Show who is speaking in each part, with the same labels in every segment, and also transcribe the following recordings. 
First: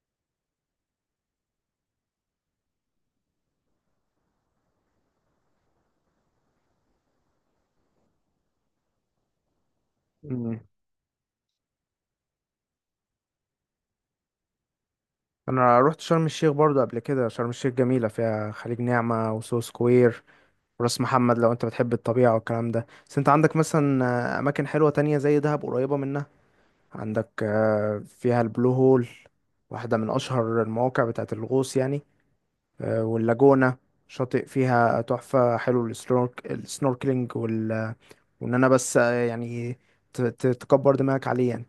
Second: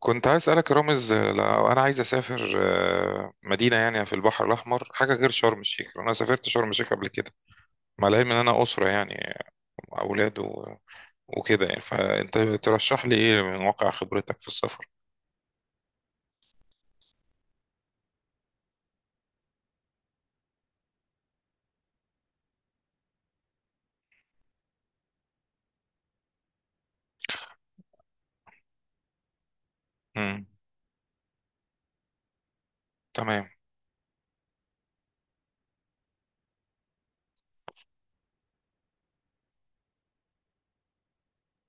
Speaker 1: كنت عايز اسالك يا رامز لو انا عايز اسافر مدينه يعني في البحر الاحمر حاجه غير شرم الشيخ لأن انا سافرت شرم الشيخ قبل كده، مع العلم ان انا اسره يعني اولاد
Speaker 2: مم.
Speaker 1: وكده يعني، فانت ترشح لي ايه من واقع خبرتك في السفر؟
Speaker 2: انا رحت شرم الشيخ برضو قبل كده. شرم الشيخ جميله، فيها خليج نعمه وسو سكوير وراس محمد، لو انت بتحب الطبيعه والكلام ده. بس انت عندك مثلا اماكن حلوه تانية زي دهب قريبه منها. عندك فيها البلو هول، واحده من
Speaker 1: امم
Speaker 2: اشهر المواقع بتاعه الغوص يعني.
Speaker 1: تمام.
Speaker 2: واللاجونه شاطئ فيها تحفه، حلو السنوركلينج وان انا بس يعني تكبر دماغك عليه يعني.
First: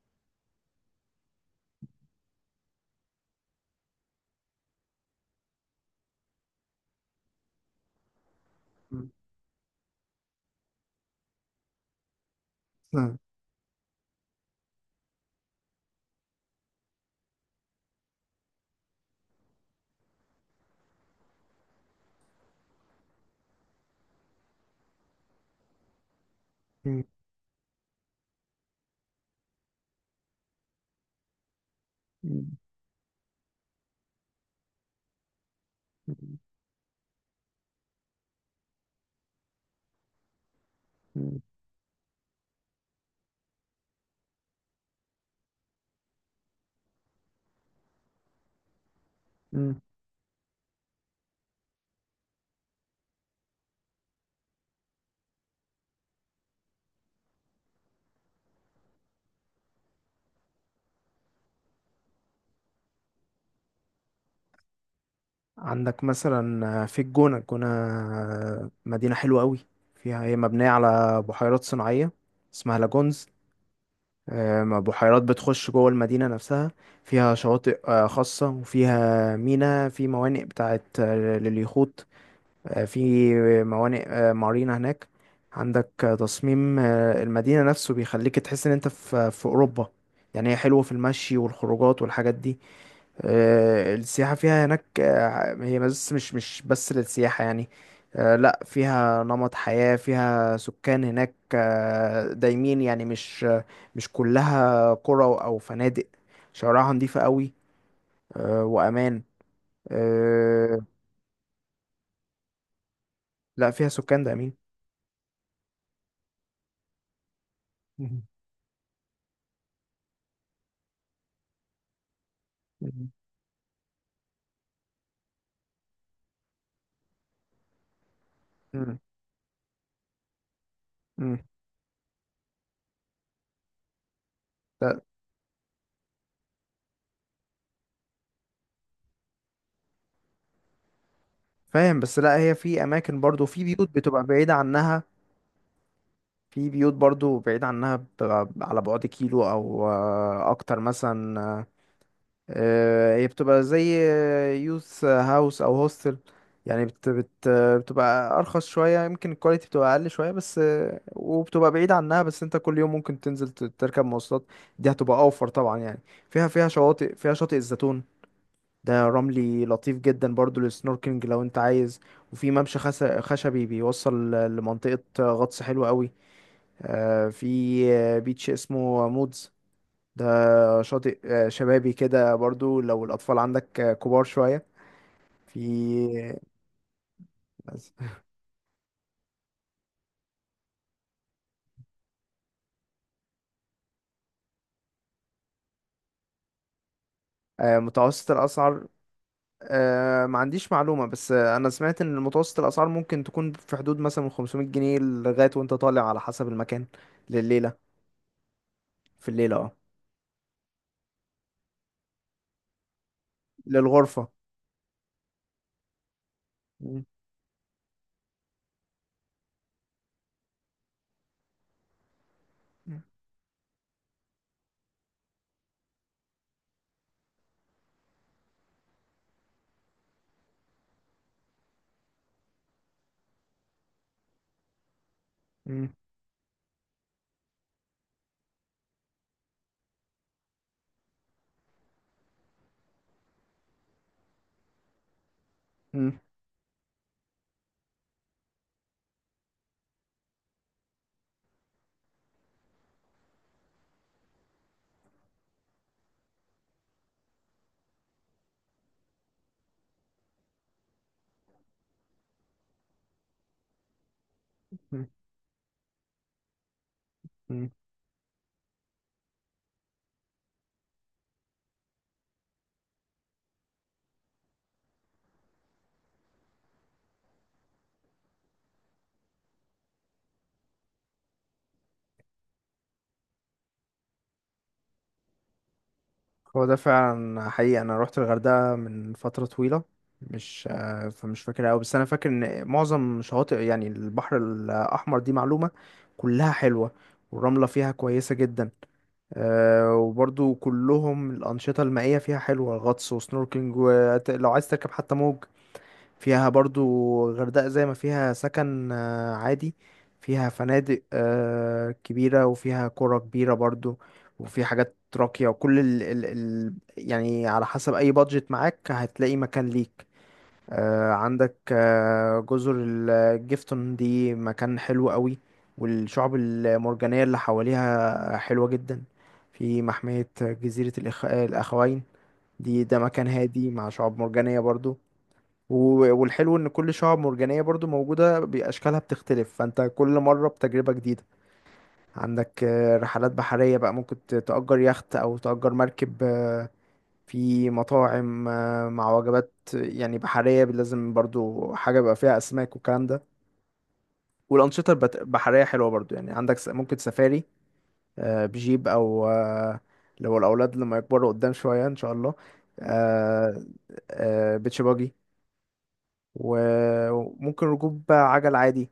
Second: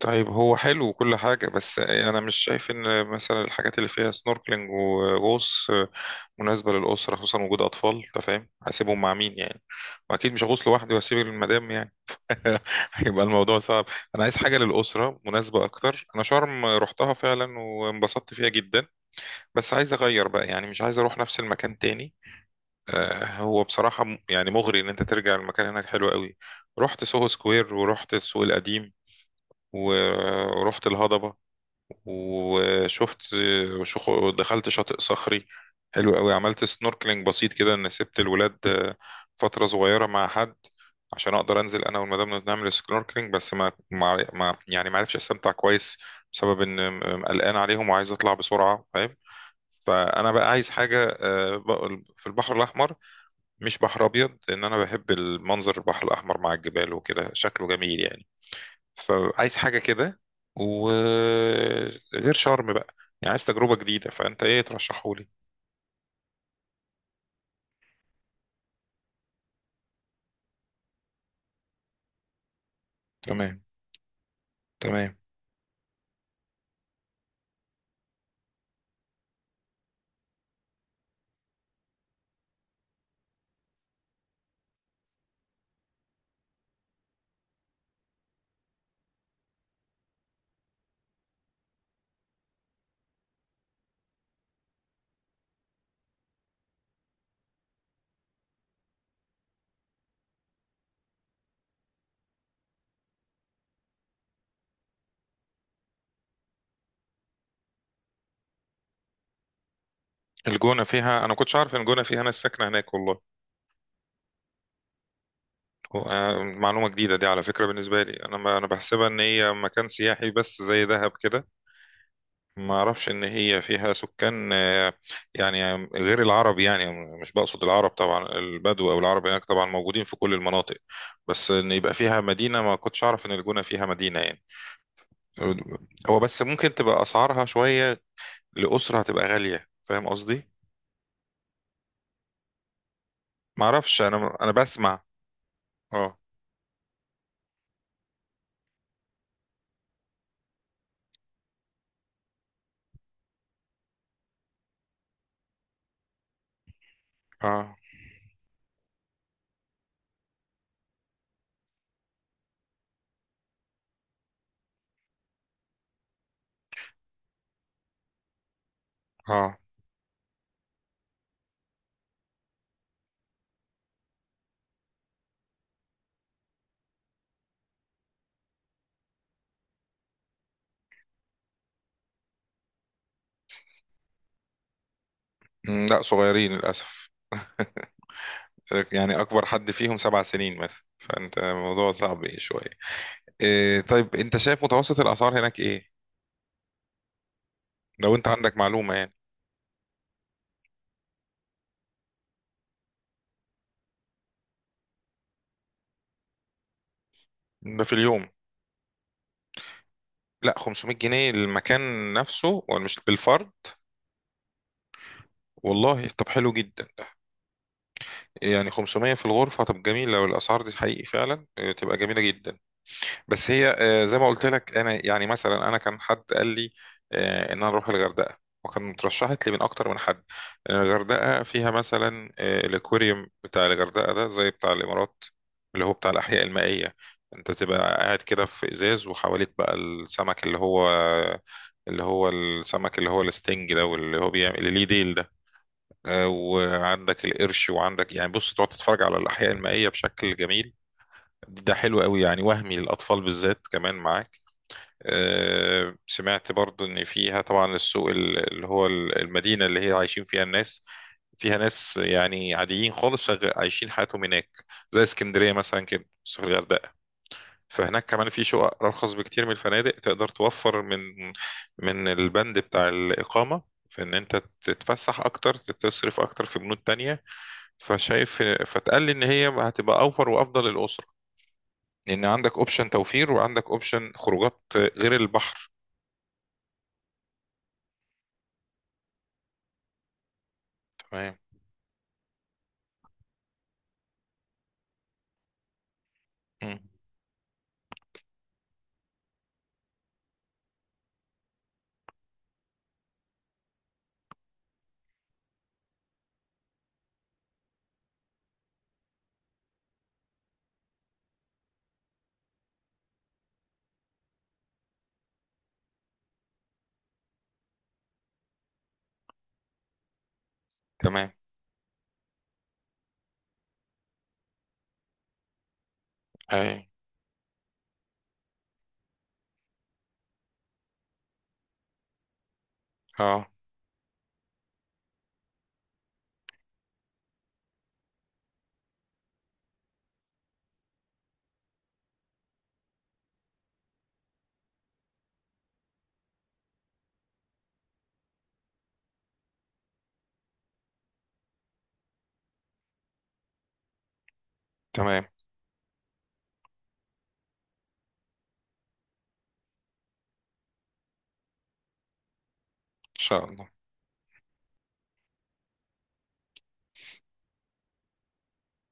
Speaker 1: طيب هو حلو وكل حاجة، بس أنا مش شايف إن مثلا الحاجات اللي فيها سنوركلينج وغوص مناسبة للأسرة، خصوصا وجود أطفال. أنت فاهم؟ هسيبهم مع مين يعني؟ وأكيد مش هغوص لوحدي وأسيب المدام
Speaker 2: مم.
Speaker 1: هيبقى الموضوع صعب. انا عايز حاجه للاسره مناسبه اكتر. انا شرم رحتها فعلا وانبسطت فيها جدا، بس عايز اغير بقى يعني، مش عايز اروح نفس المكان تاني. هو بصراحه يعني مغري ان انت ترجع، المكان هناك حلو قوي.
Speaker 2: مم.
Speaker 1: رحت سوهو سكوير ورحت السوق القديم، ورحت الهضبه
Speaker 2: مم.
Speaker 1: وشفت، ودخلت شاطئ صخري حلو قوي، عملت سنوركلينج بسيط كده، ان سبت الولاد فترة صغيرة مع حد عشان اقدر انزل انا والمدام نعمل سنوركلينج، بس يعني ما عرفش استمتع كويس بسبب ان قلقان عليهم وعايز اطلع بسرعة، فاهم؟
Speaker 2: مم.
Speaker 1: فانا بقى عايز حاجة في البحر الاحمر، مش بحر ابيض، لان انا بحب المنظر البحر الاحمر مع الجبال وكده شكله جميل يعني. فعايز حاجة كده وغير شرم بقى، يعني عايز تجربة جديدة. فأنت إيه ترشحولي؟
Speaker 2: عندك مثلا في الجونة. الجونة مدينة حلوة قوي، فيها، هي مبنية على بحيرات صناعية اسمها لاجونز.
Speaker 1: تمام. تمام.
Speaker 2: بحيرات بتخش جوه المدينة نفسها. فيها شواطئ خاصة، وفيها في موانئ بتاعت لليخوت. في موانئ، مارينا هناك. عندك تصميم المدينة نفسه بيخليك تحس ان انت في أوروبا. يعني هي حلوة في المشي والخروجات والحاجات دي. السياحة فيها هناك هي بس مش بس للسياحة يعني. لا، فيها نمط حياة، فيها سكان هناك دايمين يعني، مش كلها قرى أو فنادق. شوارعها نظيفة قوي، وأمان. آه،
Speaker 1: الجونة فيها، أنا ما كنتش عارف إن الجونة فيها ناس ساكنة هناك، والله.
Speaker 2: لا، فيها سكان دايمين.
Speaker 1: معلومة جديدة دي على فكرة بالنسبة لي،
Speaker 2: مهم.
Speaker 1: أنا ما أنا بحسبها إن هي مكان سياحي بس زي دهب كده. ما أعرفش
Speaker 2: مم.
Speaker 1: إن هي فيها سكان يعني غير العرب يعني، مش بقصد العرب طبعا، البدو
Speaker 2: مم.
Speaker 1: أو العرب هناك طبعا موجودين في كل المناطق.
Speaker 2: مم.
Speaker 1: بس إن يبقى فيها مدينة، ما كنتش أعرف إن الجونة فيها مدينة يعني.
Speaker 2: لا،
Speaker 1: هو بس ممكن تبقى اسعارها شويه لاسره، هتبقى غاليه، فاهم قصدي؟
Speaker 2: فاهم، بس لا، هي في أماكن برضو، في
Speaker 1: ما
Speaker 2: بيوت
Speaker 1: اعرفش،
Speaker 2: بتبقى
Speaker 1: انا
Speaker 2: بعيدة عنها.
Speaker 1: بسمع. اه.
Speaker 2: في بيوت برضو بعيدة عنها، بتبقى على بعد كيلو أو أكتر مثلا. هي بتبقى زي يوث هاوس او هوستل. يعني بت بت
Speaker 1: اه.
Speaker 2: بتبقى ارخص شويه، يمكن الكواليتي بتبقى اقل شويه، بس وبتبقى بعيد عنها. بس انت كل يوم ممكن تنزل تركب مواصلات. دي هتبقى اوفر طبعا يعني. فيها شواطئ، فيها شاطئ الزيتون. ده
Speaker 1: اه.
Speaker 2: رملي لطيف جدا برضو للسنوركلينج لو انت عايز. وفي ممشى خشبي بيوصل لمنطقه غطس حلوة قوي. في بيتش اسمه مودز. ده شاطئ شبابي كده برضو، لو الأطفال عندك كبار شوية. في
Speaker 1: مم، لا صغيرين للاسف، يعني اكبر حد فيهم سبع سنين مثلا، فانت الموضوع صعب ايه شويه. إيه طيب انت شايف متوسط الاسعار هناك ايه، لو انت
Speaker 2: متوسط
Speaker 1: عندك
Speaker 2: الأسعار.
Speaker 1: معلومه يعني؟
Speaker 2: ما عنديش معلومة، بس أنا سمعت إن متوسط الأسعار ممكن تكون في حدود مثلا من 500 جنيه لغاية وأنت طالع، على حسب المكان. لليلة.
Speaker 1: ده في اليوم؟
Speaker 2: في الليلة، اه.
Speaker 1: لا 500 جنيه المكان نفسه ولا مش بالفرد؟
Speaker 2: للغرفة.
Speaker 1: والله طب حلو جدا
Speaker 2: مم.
Speaker 1: ده. يعني 500 في الغرفه؟ طب جميله لو الاسعار دي حقيقي فعلا تبقى جميله جدا. بس هي زي ما قلت لك انا، يعني مثلا انا كان حد قال لي ان انا اروح الغردقه، وكان اترشحت لي من اكتر من حد، لأن الغردقه فيها مثلا الاكواريوم بتاع الغردقه ده زي بتاع الامارات، اللي هو
Speaker 2: مم.
Speaker 1: بتاع الاحياء المائيه، انت تبقى قاعد كده في ازاز وحواليك بقى السمك، اللي هو السمك اللي هو الستنج ده، واللي هو بيعمل اللي ليه ديل ده.
Speaker 2: مم.
Speaker 1: وعندك القرش وعندك يعني، بص تقعد تتفرج على الاحياء المائيه بشكل جميل. ده حلو قوي يعني، وهمي للاطفال بالذات كمان معاه. سمعت برضو ان فيها طبعا السوق المدينة اللي هي عايشين فيها الناس، فيها ناس يعني عاديين خالص، عايشين حياتهم هناك زي اسكندرية مثلا كده بس في الغردقة.
Speaker 2: مم.
Speaker 1: فهناك كمان في شقق أرخص بكتير من الفنادق، تقدر توفر من البند بتاع الإقامة، في إن أنت تتفسح أكتر، تصرف أكتر في بنود تانية. فشايف، فتقال لي إن هي هتبقى أوفر وأفضل للأسرة، لأن عندك أوبشن توفير وعندك أوبشن خروجات غير البحر.
Speaker 2: هو ده فعلا حقيقي. انا روحت الغردقه من فتره طويله، مش آه،
Speaker 1: تمام.
Speaker 2: فمش فاكر قوي، بس انا فاكر ان معظم شواطئ يعني البحر الاحمر دي معلومه، كلها
Speaker 1: مم.
Speaker 2: حلوه، والرمله فيها كويسه جدا. وبرضو كلهم الانشطه المائيه فيها حلوه، غطس وسنوركلينج، ولو عايز تركب حتى موج فيها برضو. غردقة زي ما فيها سكن عادي، فيها فنادق كبيرة، وفيها قرى كبيرة برضو. وفي حاجات راقية، وكل ال ال ال يعني على حسب أي بادجت معاك هتلاقي مكان ليك.
Speaker 1: تمام.
Speaker 2: عندك جزر الجيفتون، دي مكان حلو قوي، والشعب
Speaker 1: اي.
Speaker 2: المرجانية اللي حواليها حلوة جدا. في محمية جزيرة الأخوين. دي مكان
Speaker 1: اه.
Speaker 2: هادي مع شعاب مرجانية برضو. والحلو ان كل شعاب مرجانية برضو موجودة، باشكالها بتختلف، فانت كل مرة بتجربة جديدة. عندك رحلات بحرية بقى، ممكن تأجر يخت او تأجر مركب. في مطاعم مع وجبات يعني بحرية، لازم برضو حاجة بقى فيها اسماك والكلام ده. والانشطة
Speaker 1: تمام. ان
Speaker 2: البحرية حلوة برضو يعني. عندك ممكن سفاري، بجيب او لو الاولاد لما يكبروا قدام شوية ان شاء الله.
Speaker 1: شاء
Speaker 2: آه،
Speaker 1: الله.
Speaker 2: بيتش باجي، وممكن ركوب عجل عادي.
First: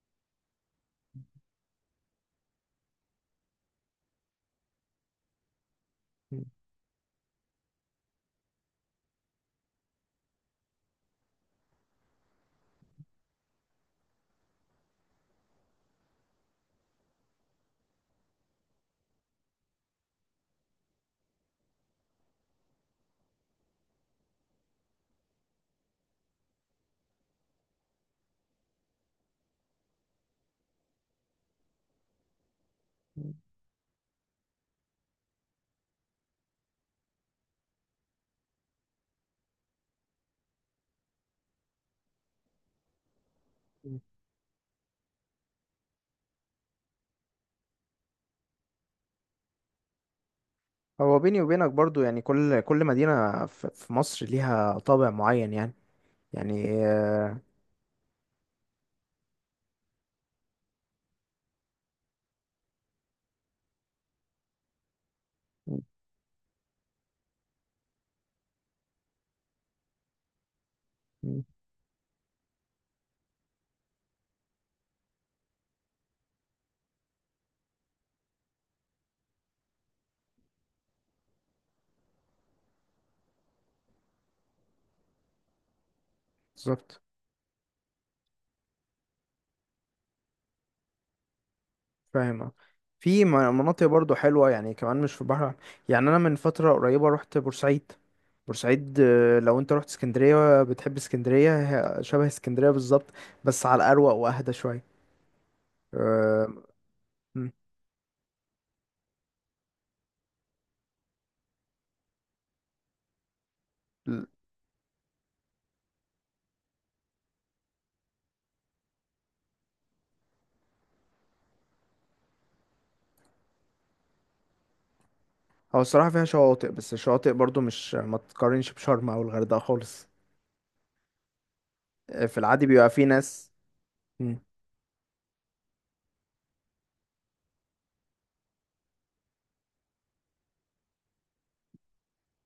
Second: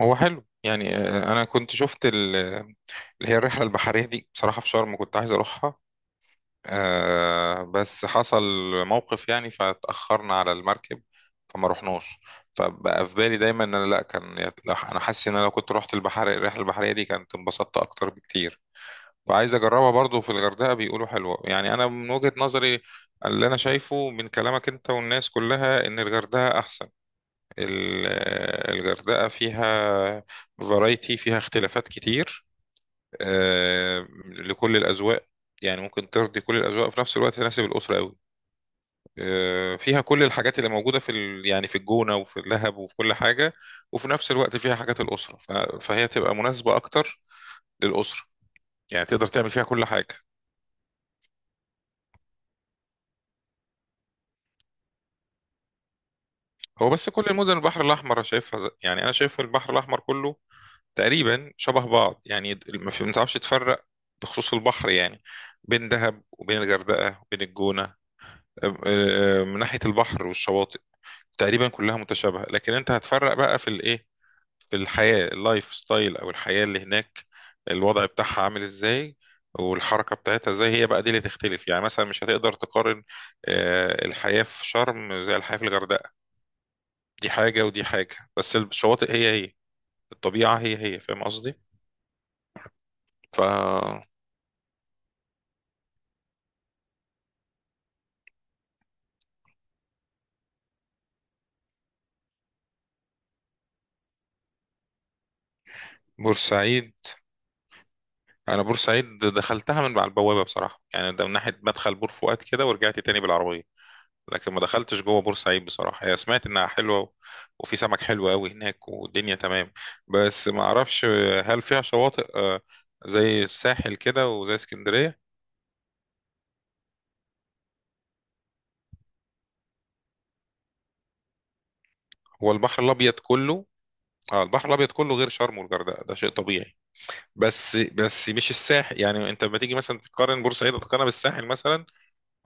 Speaker 1: هو حلو يعني، انا كنت شفت اللي هي الرحله البحريه دي بصراحه في شرم، كنت عايز اروحها بس حصل موقف يعني، فاتاخرنا على المركب فما رحناش. فبقى في بالي دايما ان انا، لا كان انا حاسس ان انا لو كنت رحت البحر الرحله البحريه دي كانت انبسطت اكتر بكتير. وعايز اجربها برضو في الغردقه، بيقولوا حلوه يعني. انا من وجهه نظري، اللي انا شايفه من كلامك انت والناس كلها، ان الغردقه احسن. ال- الغردقة فيها، فرايتي فيها اختلافات كتير لكل الأذواق، يعني ممكن ترضي كل الأذواق في نفس الوقت، تناسب الأسرة قوي. فيها كل الحاجات اللي موجودة في ال... يعني في الجونة وفي اللهب وفي كل حاجة، وفي نفس الوقت فيها حاجات الأسرة ف... فهي تبقى مناسبة أكتر للأسرة، يعني تقدر تعمل فيها كل حاجة.
Speaker 2: هو بيني وبينك برضو، يعني كل كل مدينة في مصر ليها طابع معين يعني. يعني
Speaker 1: هو بس كل المدن البحر الأحمر أنا شايفها يعني أنا شايف البحر الأحمر كله تقريبا شبه بعض، يعني ما تعرفش تفرق بخصوص البحر يعني، بين دهب وبين الغردقة وبين الجونة. أم- أه، من ناحية البحر والشواطئ تقريبا كلها متشابهة، لكن انت هتفرق بقى في الايه، في الحياة اللايف ستايل او الحياة اللي هناك، الوضع بتاعها عامل ازاي والحركة بتاعتها ازاي، هي بقى دي اللي تختلف. يعني مثلا مش هتقدر تقارن الحياة في شرم زي الحياة في الغردقة،
Speaker 2: بالظبط.
Speaker 1: دي حاجة ودي حاجة. بس الشواطئ هي هي، الطبيعة هي هي، فاهم قصدي؟
Speaker 2: فاهم، آه. في
Speaker 1: ف
Speaker 2: مناطق برضو حلوة يعني كمان، مش في البحر. يعني أنا من فترة قريبة رحت بورسعيد. بورسعيد، لو أنت رحت اسكندرية بتحب اسكندرية، هي شبه اسكندرية بالظبط، بس على الأروق وأهدى شوية. آه،
Speaker 1: بورسعيد،
Speaker 2: م.
Speaker 1: انا بورسعيد دخلتها من على البوابه بصراحه، يعني ده من ناحيه مدخل بور فؤاد كده، ورجعت تاني بالعربيه، لكن ما دخلتش جوه بورسعيد بصراحه. هي سمعت انها حلوه وفي سمك حلو قوي هناك والدنيا تمام. بس ما اعرفش هل فيها شواطئ زي الساحل كده وزي اسكندريه.
Speaker 2: هو الصراحة فيها شواطئ، بس الشواطئ برضو مش، ما تقارنش بشرم أو الغردقة خالص. في
Speaker 1: هو
Speaker 2: العادي
Speaker 1: البحر
Speaker 2: بيبقى في
Speaker 1: الابيض
Speaker 2: ناس.
Speaker 1: كله،
Speaker 2: مم.
Speaker 1: اه البحر الابيض كله غير شرم والغردقه ده شيء طبيعي. بس مش الساحل، يعني انت لما تيجي مثلا تقارن بورسعيد تقارنها بالساحل مثلا،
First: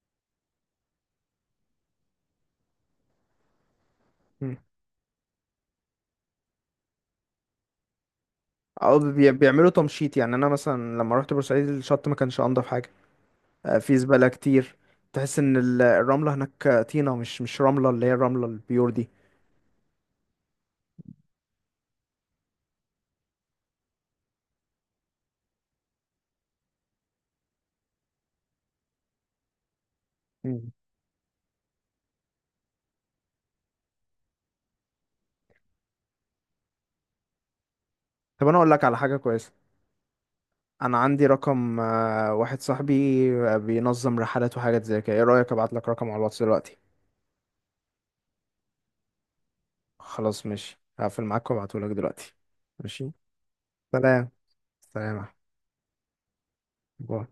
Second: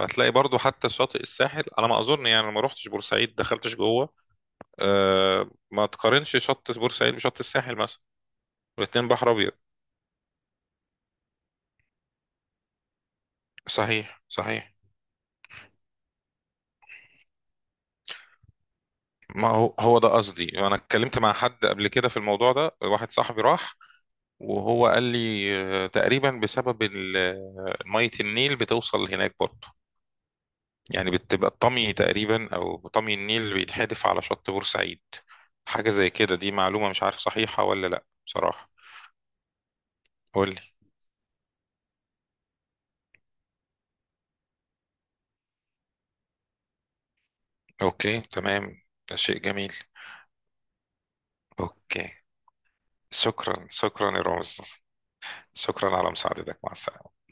Speaker 1: هتلاقي برضو حتى شاطئ الساحل على ما اظن. يعني أنا ما روحتش بورسعيد دخلتش جوه.
Speaker 2: مم.
Speaker 1: أه ما تقارنش شط بورسعيد بشط الساحل مثلا،
Speaker 2: او
Speaker 1: الاتنين بحر ابيض.
Speaker 2: بيعملوا تمشيط. يعني انا مثلا لما رحت بورسعيد الشط ما كانش انضف حاجه، في
Speaker 1: صحيح
Speaker 2: زباله
Speaker 1: صحيح.
Speaker 2: كتير. تحس ان الرمله هناك طينه، مش رمله، اللي هي الرمله البيور دي.
Speaker 1: ما هو هو ده قصدي، انا اتكلمت مع حد قبل كده في الموضوع ده، واحد صاحبي راح وهو قال لي تقريبا بسبب مية النيل بتوصل هناك برضه،
Speaker 2: مم.
Speaker 1: يعني بتبقى الطمي تقريبا او طمي النيل بيتحدف على شط بورسعيد، حاجة زي كده. دي معلومة مش عارف صحيحة ولا لا
Speaker 2: طب انا اقول
Speaker 1: بصراحة.
Speaker 2: لك على حاجه كويسه.
Speaker 1: قول لي.
Speaker 2: انا عندي رقم واحد صاحبي بينظم رحلات وحاجات زي كده، ايه رايك ابعت لك رقم على الواتس دلوقتي؟
Speaker 1: أوكي تمام. ده شيء جميل.
Speaker 2: خلاص ماشي، هقفل معاك وابعته لك
Speaker 1: أوكي.
Speaker 2: دلوقتي. ماشي.
Speaker 1: شكرا شكرا يا
Speaker 2: سلام.
Speaker 1: رامز.
Speaker 2: سلام يا أحمد.
Speaker 1: شكرا على مساعدتك، مع
Speaker 2: باي.
Speaker 1: السلامة.